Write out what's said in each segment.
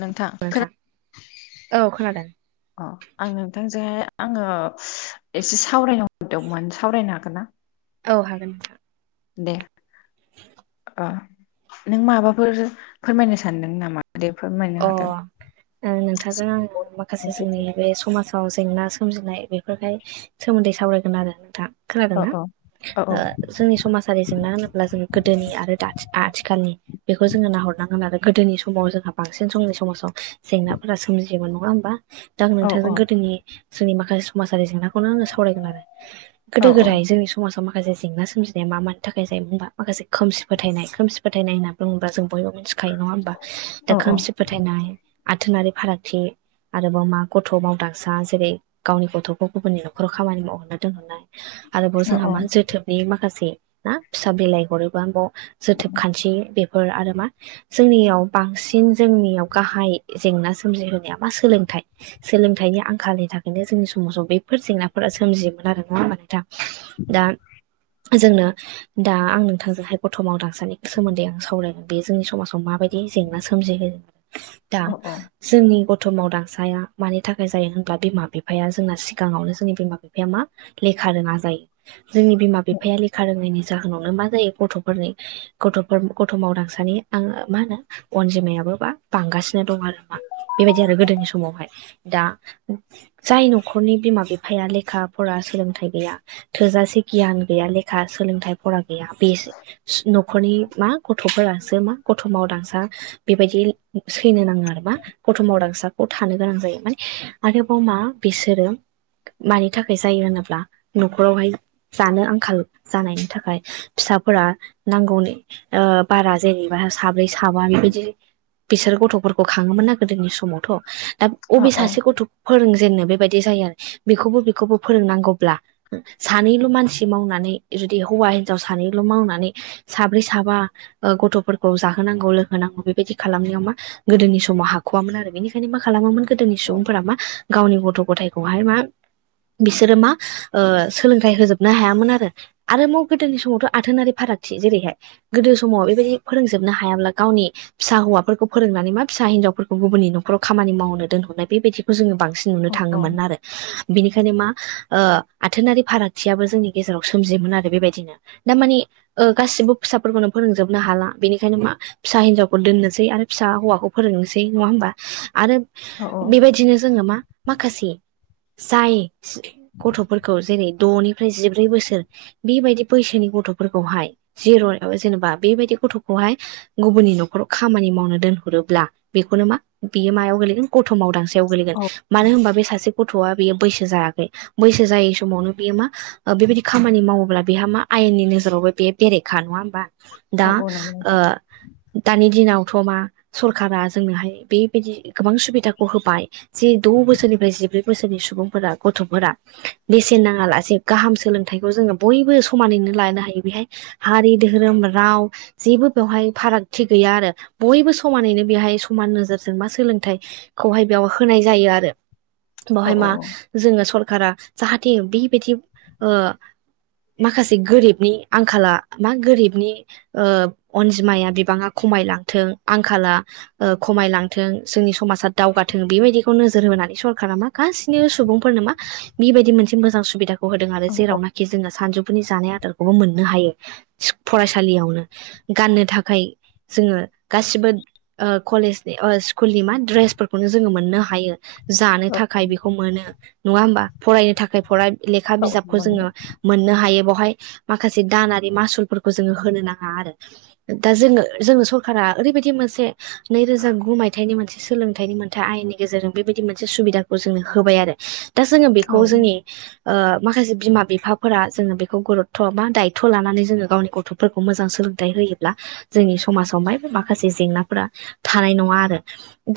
नोंथां खोना- औ खोनादों अ- आं नोंथांजोंहाय आंङो एसे सावरायनो हरदोंमोन सावरायनो हागोन ना औ हागोन नोंथां दे अ नों माबाफोर फोरमायनो सानदों नामा दे अ फोरमायनो ओ हागोन नोंथांजों आंङो माखासे जोंनि बे समाजाव जेंना सोमजिनाय बेफोरखाय सोमोन्दै सावरायगोन आरो नोंथां औ खोनादोंना औ औ ओ जोंनि समाजारि जेंना होनोब्ला जों गोदोनि आरो दानि आ आथिखालनि बेखौ जोङो नाहरनांगोन आरो गोदोनि समाव जोंहा बांसिन जोंनि समाजाव जेंनाफोरा सोमजियोमोन नङा ओमबा दा औ नोंथां जों आं गोदोनि जोंनि माखासे समाजारि जेंनाखौनो आंङो सावरायगोन आरो औ गोदो गोदाय जोंनि समाजाव माखासे जेंना सोमजिनाया मा मानि थाखाय जायोमा माखासे खोमसि फोथायनाय खोमसि फोथायनाय होनना बुङोब्ला जों बयबो मिथिगौ खायो नङा होमबा दा औ औ खोमसि फोथायनाय आथोनारि फारागथि आरोबाव मा गथ' मावदांसा जेरै गावनि गथ'खौ गुबुननि न'खराव खामानि मावहरनो दोनहरनाय आरोबाव औ जोंहा मा जोथोबनि माखासे ना फिसा बिलाइ हरोबा बाव जोथोब खान्थि बेफोर आरो मा जोंनियाव बांसिन दिन जोंनियाव गाहाय जेंना सोमजिहोनाया मा सोलोंथाइ सोलोंथाइनि आंखालनि थाखायनो जोंनि समाजाव बेफोर जेंनाफोरा सोमजियोमोन आरो नंङा होनबा नोंथां दा जोंनो दा आं नोंथांजोंहाय गथमाव दांसानायनि सोमोन्दै आं सावरायगोन बे जोंनि समाजाव माबायदि जेंना सोमजि दा औ औ जोंनि गथ' जोथोब मावदांसाया मानि थाखाय जायो होनब्ला बिमा बिफाया जोंना सिगाङावनो जोंनि बिमा बिफाया मा लेखा रोङा जायो जोंनि बिमा बिफाया लेखा रोंनायनि जाहोनावनो मा जायो गथ'फोरनि गथ'फोर गथ' मावदांसानि आंङो मा होनो अनजिमायाबो बा बांगासिनो दं आरो मा बेबायदि आरो गोदोनि समावहाय दा जाय न'खरनि बिमा बिफाया लेखा फरा सोलोंथाइ गैया थोजासे गियान गैया लेखा सोलोंथाइ फरा गैया बे न'खरनि मा गथ'फोरसो मा गथ' मावदांसा बेबायदि सैनो नाङों आरो मा गथ मावदांसाखौ थानो गोनां जायो माने आरोबाव मा बिसोरो मानि थाखाय जायो होनोब्ला न'खरावहाय जानो आंखाल जानायनि थाखाय फिसाफोरा नांगौनि बारा जेनेबा साब्रै साबा माबा बेबायदि बिसोर गथ'फोरखौ खांङोमोन ना गोदोनि समावथ' दा बबे सासे गथ' फोरोंजेननो बेबायदि जायो आरो बेखौबो बेखौबो फोरोंनांगौब्ला। सानैल' मानसि मावनानै जुदि हौवा हिनजाव सानैल' मावनानै। साब्रै साबा गथ'फोरखौ जाहोनांगौ लोगो होनांगौ बेबायदि खालामनायाव मा गोदोनि समाव हाख'आामोन आरो बेनिखायनो मा खालामोमोन गोदोनि सुबुंफोरा मायो गावनि गथ' गथायखौहाय मा बिसोरो मा सोलोंथाइ होजोबनो हायामोन आरोबाव गोदोनि समावथ' आथोनारि फारागथि जेरै गोदो समाव बेबायदि फोरोंजोबनो हायाब्ला गावनि फिसा हौवाफोरखौ फोरोंनानै मा फिसा हिनजावफोरखौ गुबुननि न'खराव खामानि मावनो दोनहरनाय बेबायदिखौ जोंङो नुनो औ थांङोमोन आरो। बिनिखायनो मा आथोनारि फारागथियाबो जोंनि गेजेराव सोमजियोमोन आरो बेबादिनो दामानि गासिबो फिसाफोरखौनो फोरोंजोबनो हाला बेनिखायनो मा फिसा हिनजावखौ दोननोसै आरो फिसा हौवाखौ फोरोंनोसै नङा होनबा आरो बेबायदिनो जोङो मा माखासे जाय गथफोरखौ जेरै दनिफ्राय जिब्रै बोसोरो बेबायदि बैसोनि गथ'फोरखौहाय जिर' जेनेबा बेबायदि गथ'खौहाय गुबुननि न'खराव खामानि मावनो दोनहरोब्ला बेखौनो मा बियो मायाव गोलैगोन गथ' मावदांसै गो गेलेगोन औ मानो होनबा बे सासे गथ'आ बेयो बैसो जायाखै बैसो जायै समावनो बियो मा बेबायदि खामानि मावोब्ला बेहा मा आयेननि नोजोरावबो बे बेरायेखा नङा होमबा। दा औ नंगौ ओ नोंथां दानि दिनावथ' मा सरखारारा जोंनोहाय बेबायदि गोबां सुबिदाखौ होबाय। जि द' बोसोरनिफ्राय जिब्रै बोसोरनि सुबुंफोरा गथ'फोरखौ बेसेन नाङा लासे गाहाम सोलोंथाइखौ जोङो बयबो समानैनो लानो हायो बेहायो हारि धोरोम राव जेबो बेवहायनो फारागथि गैया आरो बयबो समानैनो बेहाय समान नोजोरजों बा सोलोंथाया खौहाय बेयाव होनाय जायो आरो औ बेावहाय मा औ जोंङो सरखारा जाहाथे बेबायदि ओ माखासे गोरिबनि आंखाला मा गोरिबनि अनजिमाया ओ बिबाङा खमायलांथों आंखाला खमायलांथों ओ जोंनि समाजाव दावगाथों बेबादिखौनो नोजोर होनानै सरखारा मा गासिबो सुबुंफोरनो मा बे बायदि मोनसे मोजां सुबिदाखौ होदों आरो। औ औ जेरावना जोङो सानजौफुनि जानाय आदारखौबो मोननो हायो। फरायसालियावनो गाननो थाखाय जोङो गासिबो कलेजनि स्कुलनि मा दड्रेसफोरखौनो जोङो मोननो हायो। जानो थाखाय बेखौ मोनो नङा होमबा फरायनो थाखाय फराय लेखा औ बिजाबखौ नंगौ जोङो नोंथां ओ मोननो हायो बेावहाय माखासे दानारि मासुलफोरखौ जोङो होनो नाङा आरो। दा जोङो जोङो सरकारा ओरैबायदि मोनसे नैरोजा गु मायथाइनि मोनसे सोलोंथाइनि मोनसे आयेननि गेजेरजों बे बायदि मोनसे सुबिदाखौ जोंनो होबाय आरो। दा जोङो औ बेखौ जोंनि माखासे बिमा बिफाफोरा जोङो बेखौ गुरुतथ' बा दायोथ' लानानै जोङो गावनि गथ' फोरखौ मोजां सोलोंथाइ होयो। जोंनि समाजावाय माखासे जेंनाफोरा थानाय नङा आरो।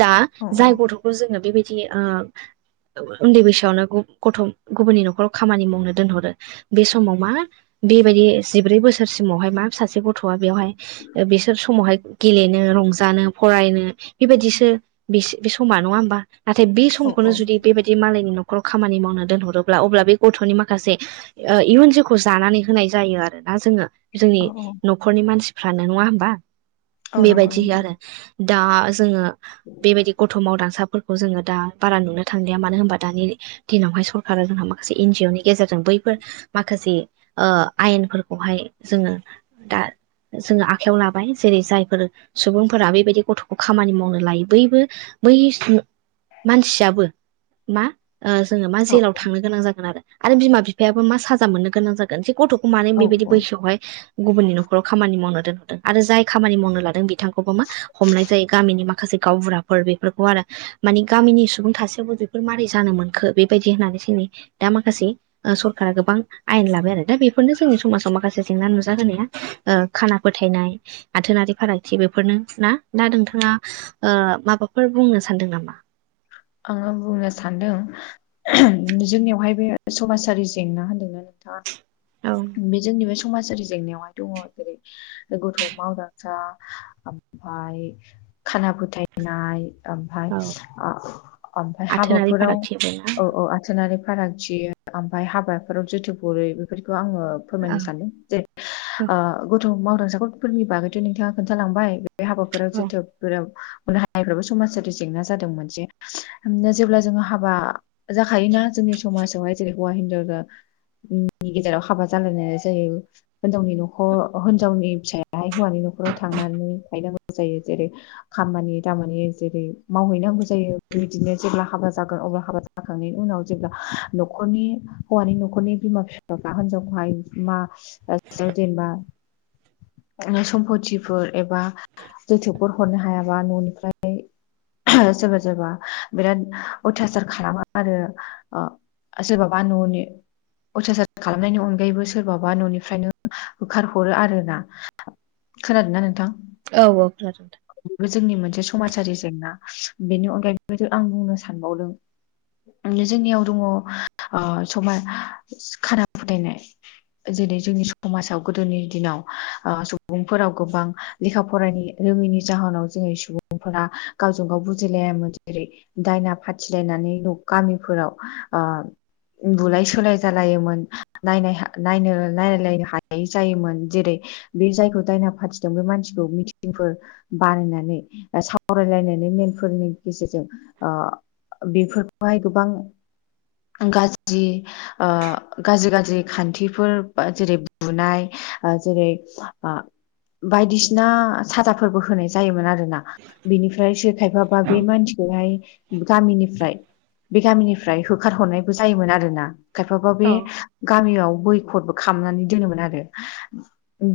दा औ जाय गथ'खौ जोङो बे बायदि उन्दै बैसोआवनो गथ' गुबुननि न'खराव खामानि मावनो दोनहरो। बे समाव मा बे बायदि जिब्रै बोसोरसिमावहाय मा सासे गथ'आ बेवहाय बिसोर समावहाय गेलेनो रंजानो फरायनो बे बायदिसो बे बे समा नङा होमबा। नाथाय बे औ समखौनो जुदि बे बायदि जुदि मालायनि न'खराव खामानि मावनो दोनहरोब्ला अब्ला बे गथ'नि माखासे इयुन जिउखौ जानानै होनाय जायो आरोना जोङो जोंनि औ न'खरनि मानसिफ्रानो नङा होमबा औ नंगौ बेबायदि नोंथां आरो दा जोङो बेबायदि गथ' मावदांसाफोर खौ जोङो बारा नुनो थांलिया मानो होमबा दानि दिनावहाय सरकारा जोंहा माखासे एन जि अ नि गेजेरजों बैफोर माखासे ओ आयेनफोरखौहाय जोङो दा जोङो आखायाव लाबाय जेरै जायफोर सुबुंफोरा बेबायदि गथ'खौ खामानि मावनो लायो बैबो बै सु मानसियाबो मा ओ जोङो मा जेलाव थांनो गोनां जागोन आरो बिमा-बिफायाबो मा साजा मोननो गोनां जागोन जे गथ' खौ मानो औ बेबायदि औ बैसोआवहाय गुबुननि न'खराव खामानि मावनो दोनहरदों आरो जाय खामानि मावनो लादों बिथांखौबो मा हमनाय जायो गामिनि माखासे गावबुराफोर बेफोरखौ आरो। मानि गामिनि सुबुं थासेयावबो बेफोर मारै जानो मोनखो बेबायदि होननानै जोनि दा माखासे ओ सरखारा गोबां आयेन लाबाय आरो दा बेफोरनो जोंनि समाजाव माखासे जेंना नुजा होनाया ओ खाना फोथायनाय आथोनारि फारागथि बेफोरनो ना दा नोंथाङा ओ माबाफोर बुंनो सानदों नामा? आङो बुंनो सानदों जोंनियावहाय बे समाजारि जेंना होन्दोंना नोंथाङा? औ। बे जोंनि बे समाजारि जेंनायावहाय दङ' जेरै ओ गथ' मावदांसा ओमफाय खाना फोथायनाय ओमफाय औ ओ ओमफ्राय आथोनारि हाबाफोराव फारागथि आरोना औ। औ आथोनारि फारागथि ओमफ्राय हाबाफोराव जोथोफ बेफोरखौ आङो फोरमायनो औ सानदों जे औ ओ गथ' मावदांसा गथफोरनि बागैथ' नोंथाङा खोन्थालांबाय। बे हाबाफोराव औ जोथोफफोरनो हानायफ्राबो समाजारि जेंना जायो। जादों जेब्ला जोङो हाबा जाखायोना जोंनि समाजावहाय जेरै हौवा-हिनजावनि गेजेराव हाबा जालायनाय जायो। होनजावनि न'खर होनजावनि फिसाया याहाय हौवानि न'खराव थांनानै थायनांगौ जायो जेरै खामानि दामानि जेरै मावहैनांगौ जायो बेबायदिनो जेब्ला हाबा जागोन अब्ला हाबा जाखांनायनि उनाव जेब्ला न'खरनि हौवानि न'खरनि बिमा-फिफाफ्रा हिनजावखौहाय मा ओ जेनेबा। ओ सम्पतिफोर एबा जोथोफफोर हरनो हायाबा न'निफ्राय सोरबा-सोरबा बिराद अयथासार खालामा आरो ओ आ सोरबा बा न'नि अयथासार खालामनायनि अनगायैबो सोरबाबा न'निफ्रायनो होखार हरो आरो ना। खोनादों ना नोंथां? औ औ खोनादों। बेबो जोंनि मोनसे समाजारि जेंना बेनि अनगायै बेबायदि आं बुंनो सानबावदों। माने जोंनियाव दङ' ओ समाय खाना फोथायनाय। आ जेरै जोंनि समाजाव गोदोनि दिनाव आ सुबुंफोराव गोबां लेखा फरायनो रोङैनि जाहोनाव जोंनि सुबुंफोरा गावजों गाव बुजिलायामोन जेरै दायना फाथिलायनानै न' गामिफोराव आ बुलाय-सोलाय जालायोमोन नायना नायनो नायलायनो हायि जायोमोन जेरै बे जायखौ दायना फाथिदों बे मानसिखौ मिथिंफोर बानायनानै ओ सावरायलायनानै मेलफोरनि गेजेरजों ओ बेफोरखौहाय गोबां गाज्रि ओ गाज्रि गाज्रि खान्थिफोर जेरै बुनाय ओ जेरै आ बायदिसिना साजाफोरबो होनाय जायोमोन आरोना। बिनिफ्रायसो खायफाबा बे मानसिखौहाय गामिनिफ्राय बे गामिनिफ्राय हो होखारहरनायबो जायोमोन आरो ना खायफाबा बे नोंथां। गामियाव बैखथ खालामनानै दोनोमोन आरो।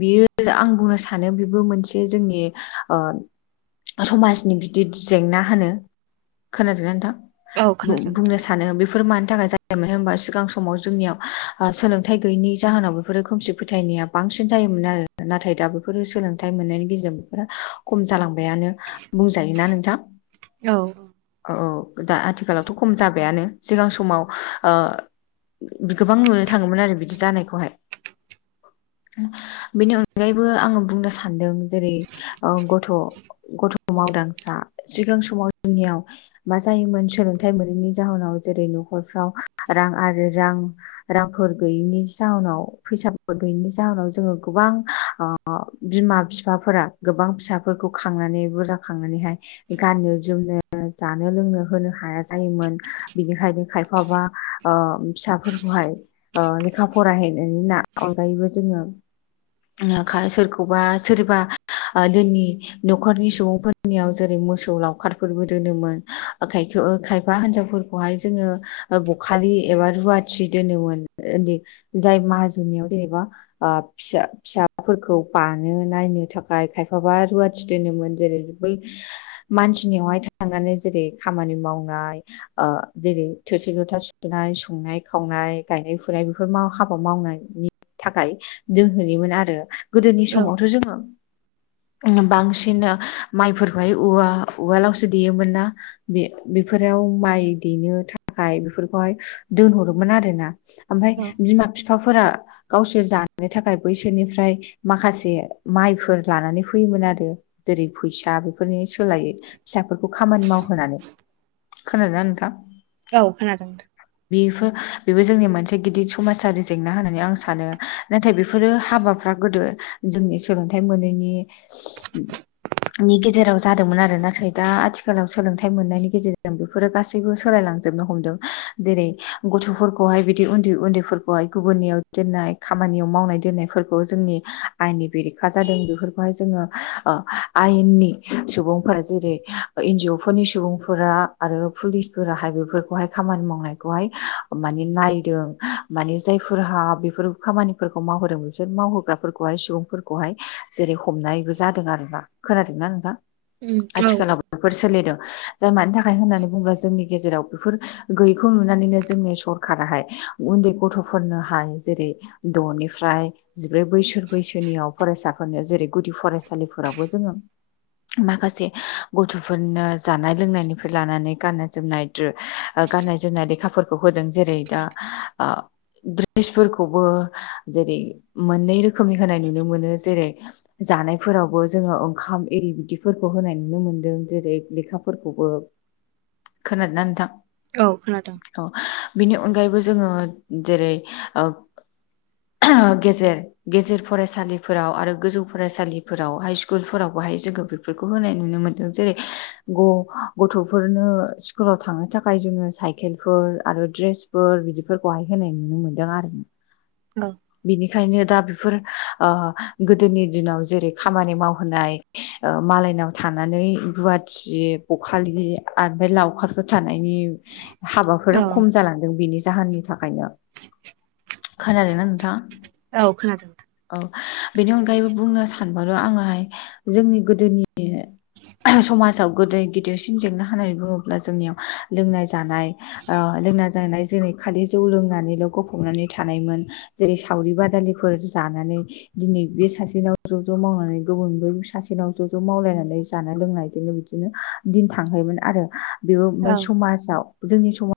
बियो आं बुंनो सानो बेबो मोनसे जोंनि समाजनि बिदि जेंना होनो खोनादोंना औ नोंथां खोनादों बुंनो सानो बे बेफोर मानि थाखाय जायोमोन होनबा सिगां समाव जोंनियाव सोलोंथाइ गैयैनि जाहोनाव बेफोरो खोमसि फोथायनाया बांसिन जायोमोन आरो नाथाय दा बेफोरो सोलोंथाइ मोननायनि गेजेरजों बेफोर खम जालांबायानो बुंजायोना नोंथां औ औ औ दा आथिखालावथ' खम जाबायानो सिगां समाव गोबां नुनो थांङोमोन आरो बिदि जानायखौहाय बेनि अनगायैबो आंङो बुंनो सानदों जेरै गथ' गथ' मावदांसा सिगां समाव जोंनियाव मा जायोमोन सोलोंथाइ मोनैनि जाहोनाव जेरै न'खरफ्राव रां आरो रां रांफोर गैयैनि जाहोनाव फैसाफोर गैयैनि जाहनाव जोंङो गोबां ओ बिमा बिफाफोरा गोबां फिसाफोरखौ खांनानै बुरजा खांनानैहाय गाननो जोमनो जानो लोंनो होनो हाया जायोमोन बिनिखायनो खायफाबा फिसाफोरखौहाय लेखा फरायहैनायनि न अनगायैबो जोंङो सोरखौबा सोरबा दोननि न'खरनि सुबुंफोरनियाव जेरै मोसौ लावखारफोरबो दोनोमोन खाय खायफा हिनजावफोर बेहाय जोंङो बखालि एबा रुवाथि दोनोमोन। जाय माहाजोननियाव जेनेबा आ फिसा फिसाफोरखौ बानो नायनो थाखाय खायफाबा रुवाथि दोनोमोन जेरै बै मानसिनियावहाय थांनानै जेरै खामानि मावनाय जेरै थोरसि लथा सुनाय संनाय खावनाय गायनाय फुनाय बेफोर बे हाबा मावनायनि थाखाय दोनहैनिमोनो आरो गोदोनि औ समावथ' जोंङो बांसिन माइफोरखौहाय उवालावसो देयोमोन ना बे बेफोराव माइ देनो थाखाय बेफोरखौहाय दोनहरोमोन आरोना ओमफ्राय औ बिमा बिफाफोरा गावसोर जानो थाखाय बैसोर बिसोरनिफ्राय माखासे माइफोर लानानै फैयोमोन आरो। जेरै फैसा बेफोरनि सोलायो फिसाफोरखौ खामानि मावहोनानै खोनादोंना नोंथां औ खोनादों। बेफोर बेबो जोंनि मोनसे गिदिर समाजारि जेंना होननानै आं सानो नाथाय बेफोरो हाबाफ्रा गोदो जोंनि सोलोंथाइ मोनैनि नि गेजेराव जादोंमोन आरो नाथाय दा आथिखालाव सोलोंथाइ मोननायनि गेजेरजोंबो गासैबो सोलायलांजोबनो हमदों जेरै गथ'फोरखौहाय बिदि उन्दैन्दैफोरखौाय गुबुननियाव दोननाय खामानियाव मावनाय दोननाय फोरखौ जोंनि आयेननि बेरेखा जादों बेफोरखौहाय जोंङो आयेननि सुबुंफोरा जेरै एनज अ फोरनि सुबुंफोरा आरो पुलिसफोराहाय बेफोरखौहाय खामानि मावनायखौहाय माने नायदों माने जायफोरहा बेफोर खामानिफोरखौ मावहोदों। बिसोर मावहोग्राफोरखौहाय सुबुंफोरखौहाय जेरै हमनायबो जादों आरोना खोनादोंना नोंथां? उम औ आथिखालाव बेफोर सोलिदों जाय मानि थाखाय होननानै बुंङोब्ला जोंनि गेजेराव बेफोर गैयैखौ नुनानैनो जोंनि सरखाराहाय उन्दै गथ'फोरनोहाय जेरै द'निफ्राय जिब्रै बोसोर बैसोनियाव फरायसाफोरनि जेरै गुदि फरायसालिफोरावबो जोंङो माखासे गथ'फोरनो जानाय लोंनायनिफ्राय लानानै गाननाय जोमनाय गाननाय जोमनाय लेखाफोरखौ होदों जेरै दा ओ द्रेसफोरखौबो जेरै मोननै रोखोमनि होनाय नुनो मोनो जेरै जानायफोरावबो जोङो ओंखाम आररि बिदिफोरखौ होनाय नुनो मोनदों जेरै लेखाफोरखौबो खोनादोना नोंथां? औ खोनादों। औ बेनि अनगायैबो जोङो जेरै ओ गे जेर गेजेर फरायसालिफोराव आरो गोजौ फरायसालिफोराव हाइस्कुलफोराव बहाय जोंखो बे फोरखौ होनाय नुनो मोनदों जेरै ग गथ'फोरनो स्कुलाव थांनो थाखाय जोङो साय केलफोर आरो दड्रेसफोर बिदिफोरखौहाय होनाय नुनो मोनदों आरो। अ बिनिखायनो दा बिफोर ओ गोदोनि दिनाव जेरै खामानि मावहोनाय ओ मालायनाव थानानै रुवाथि बखालि आमफ्राय लावखार फोर थानायनि हाबाफोरा औ खम जालांदों बेनि जाहोननि थाखायनो खोनादोना नोंथाङा? औ खोनादों नोंथां ‌। औ बेनि अनगायैबो बुंनो सानबावदों आङोहाय जोंनि गोदोनि समाजाव गोदै गिदिरसिन जेंना होननानै बुंङोब्ला जोंनियाव लोंनाय जानाय ओ लोंना जानाय जेरै खालि जौ लोंनानैल' गफबनानै थानायमोन जेरै सावरि बादालिफोर जानानै दिनै बे सासेनाव ज' ज' मावनानै गुबुन बै सासेनाव ज' ज' मावलायनानै जानाय लोंनायदोनो बिदिनो दिन थांहोमोन आरो बेबो नोंथां। ओमफाय औ समाजाव जोंनि समा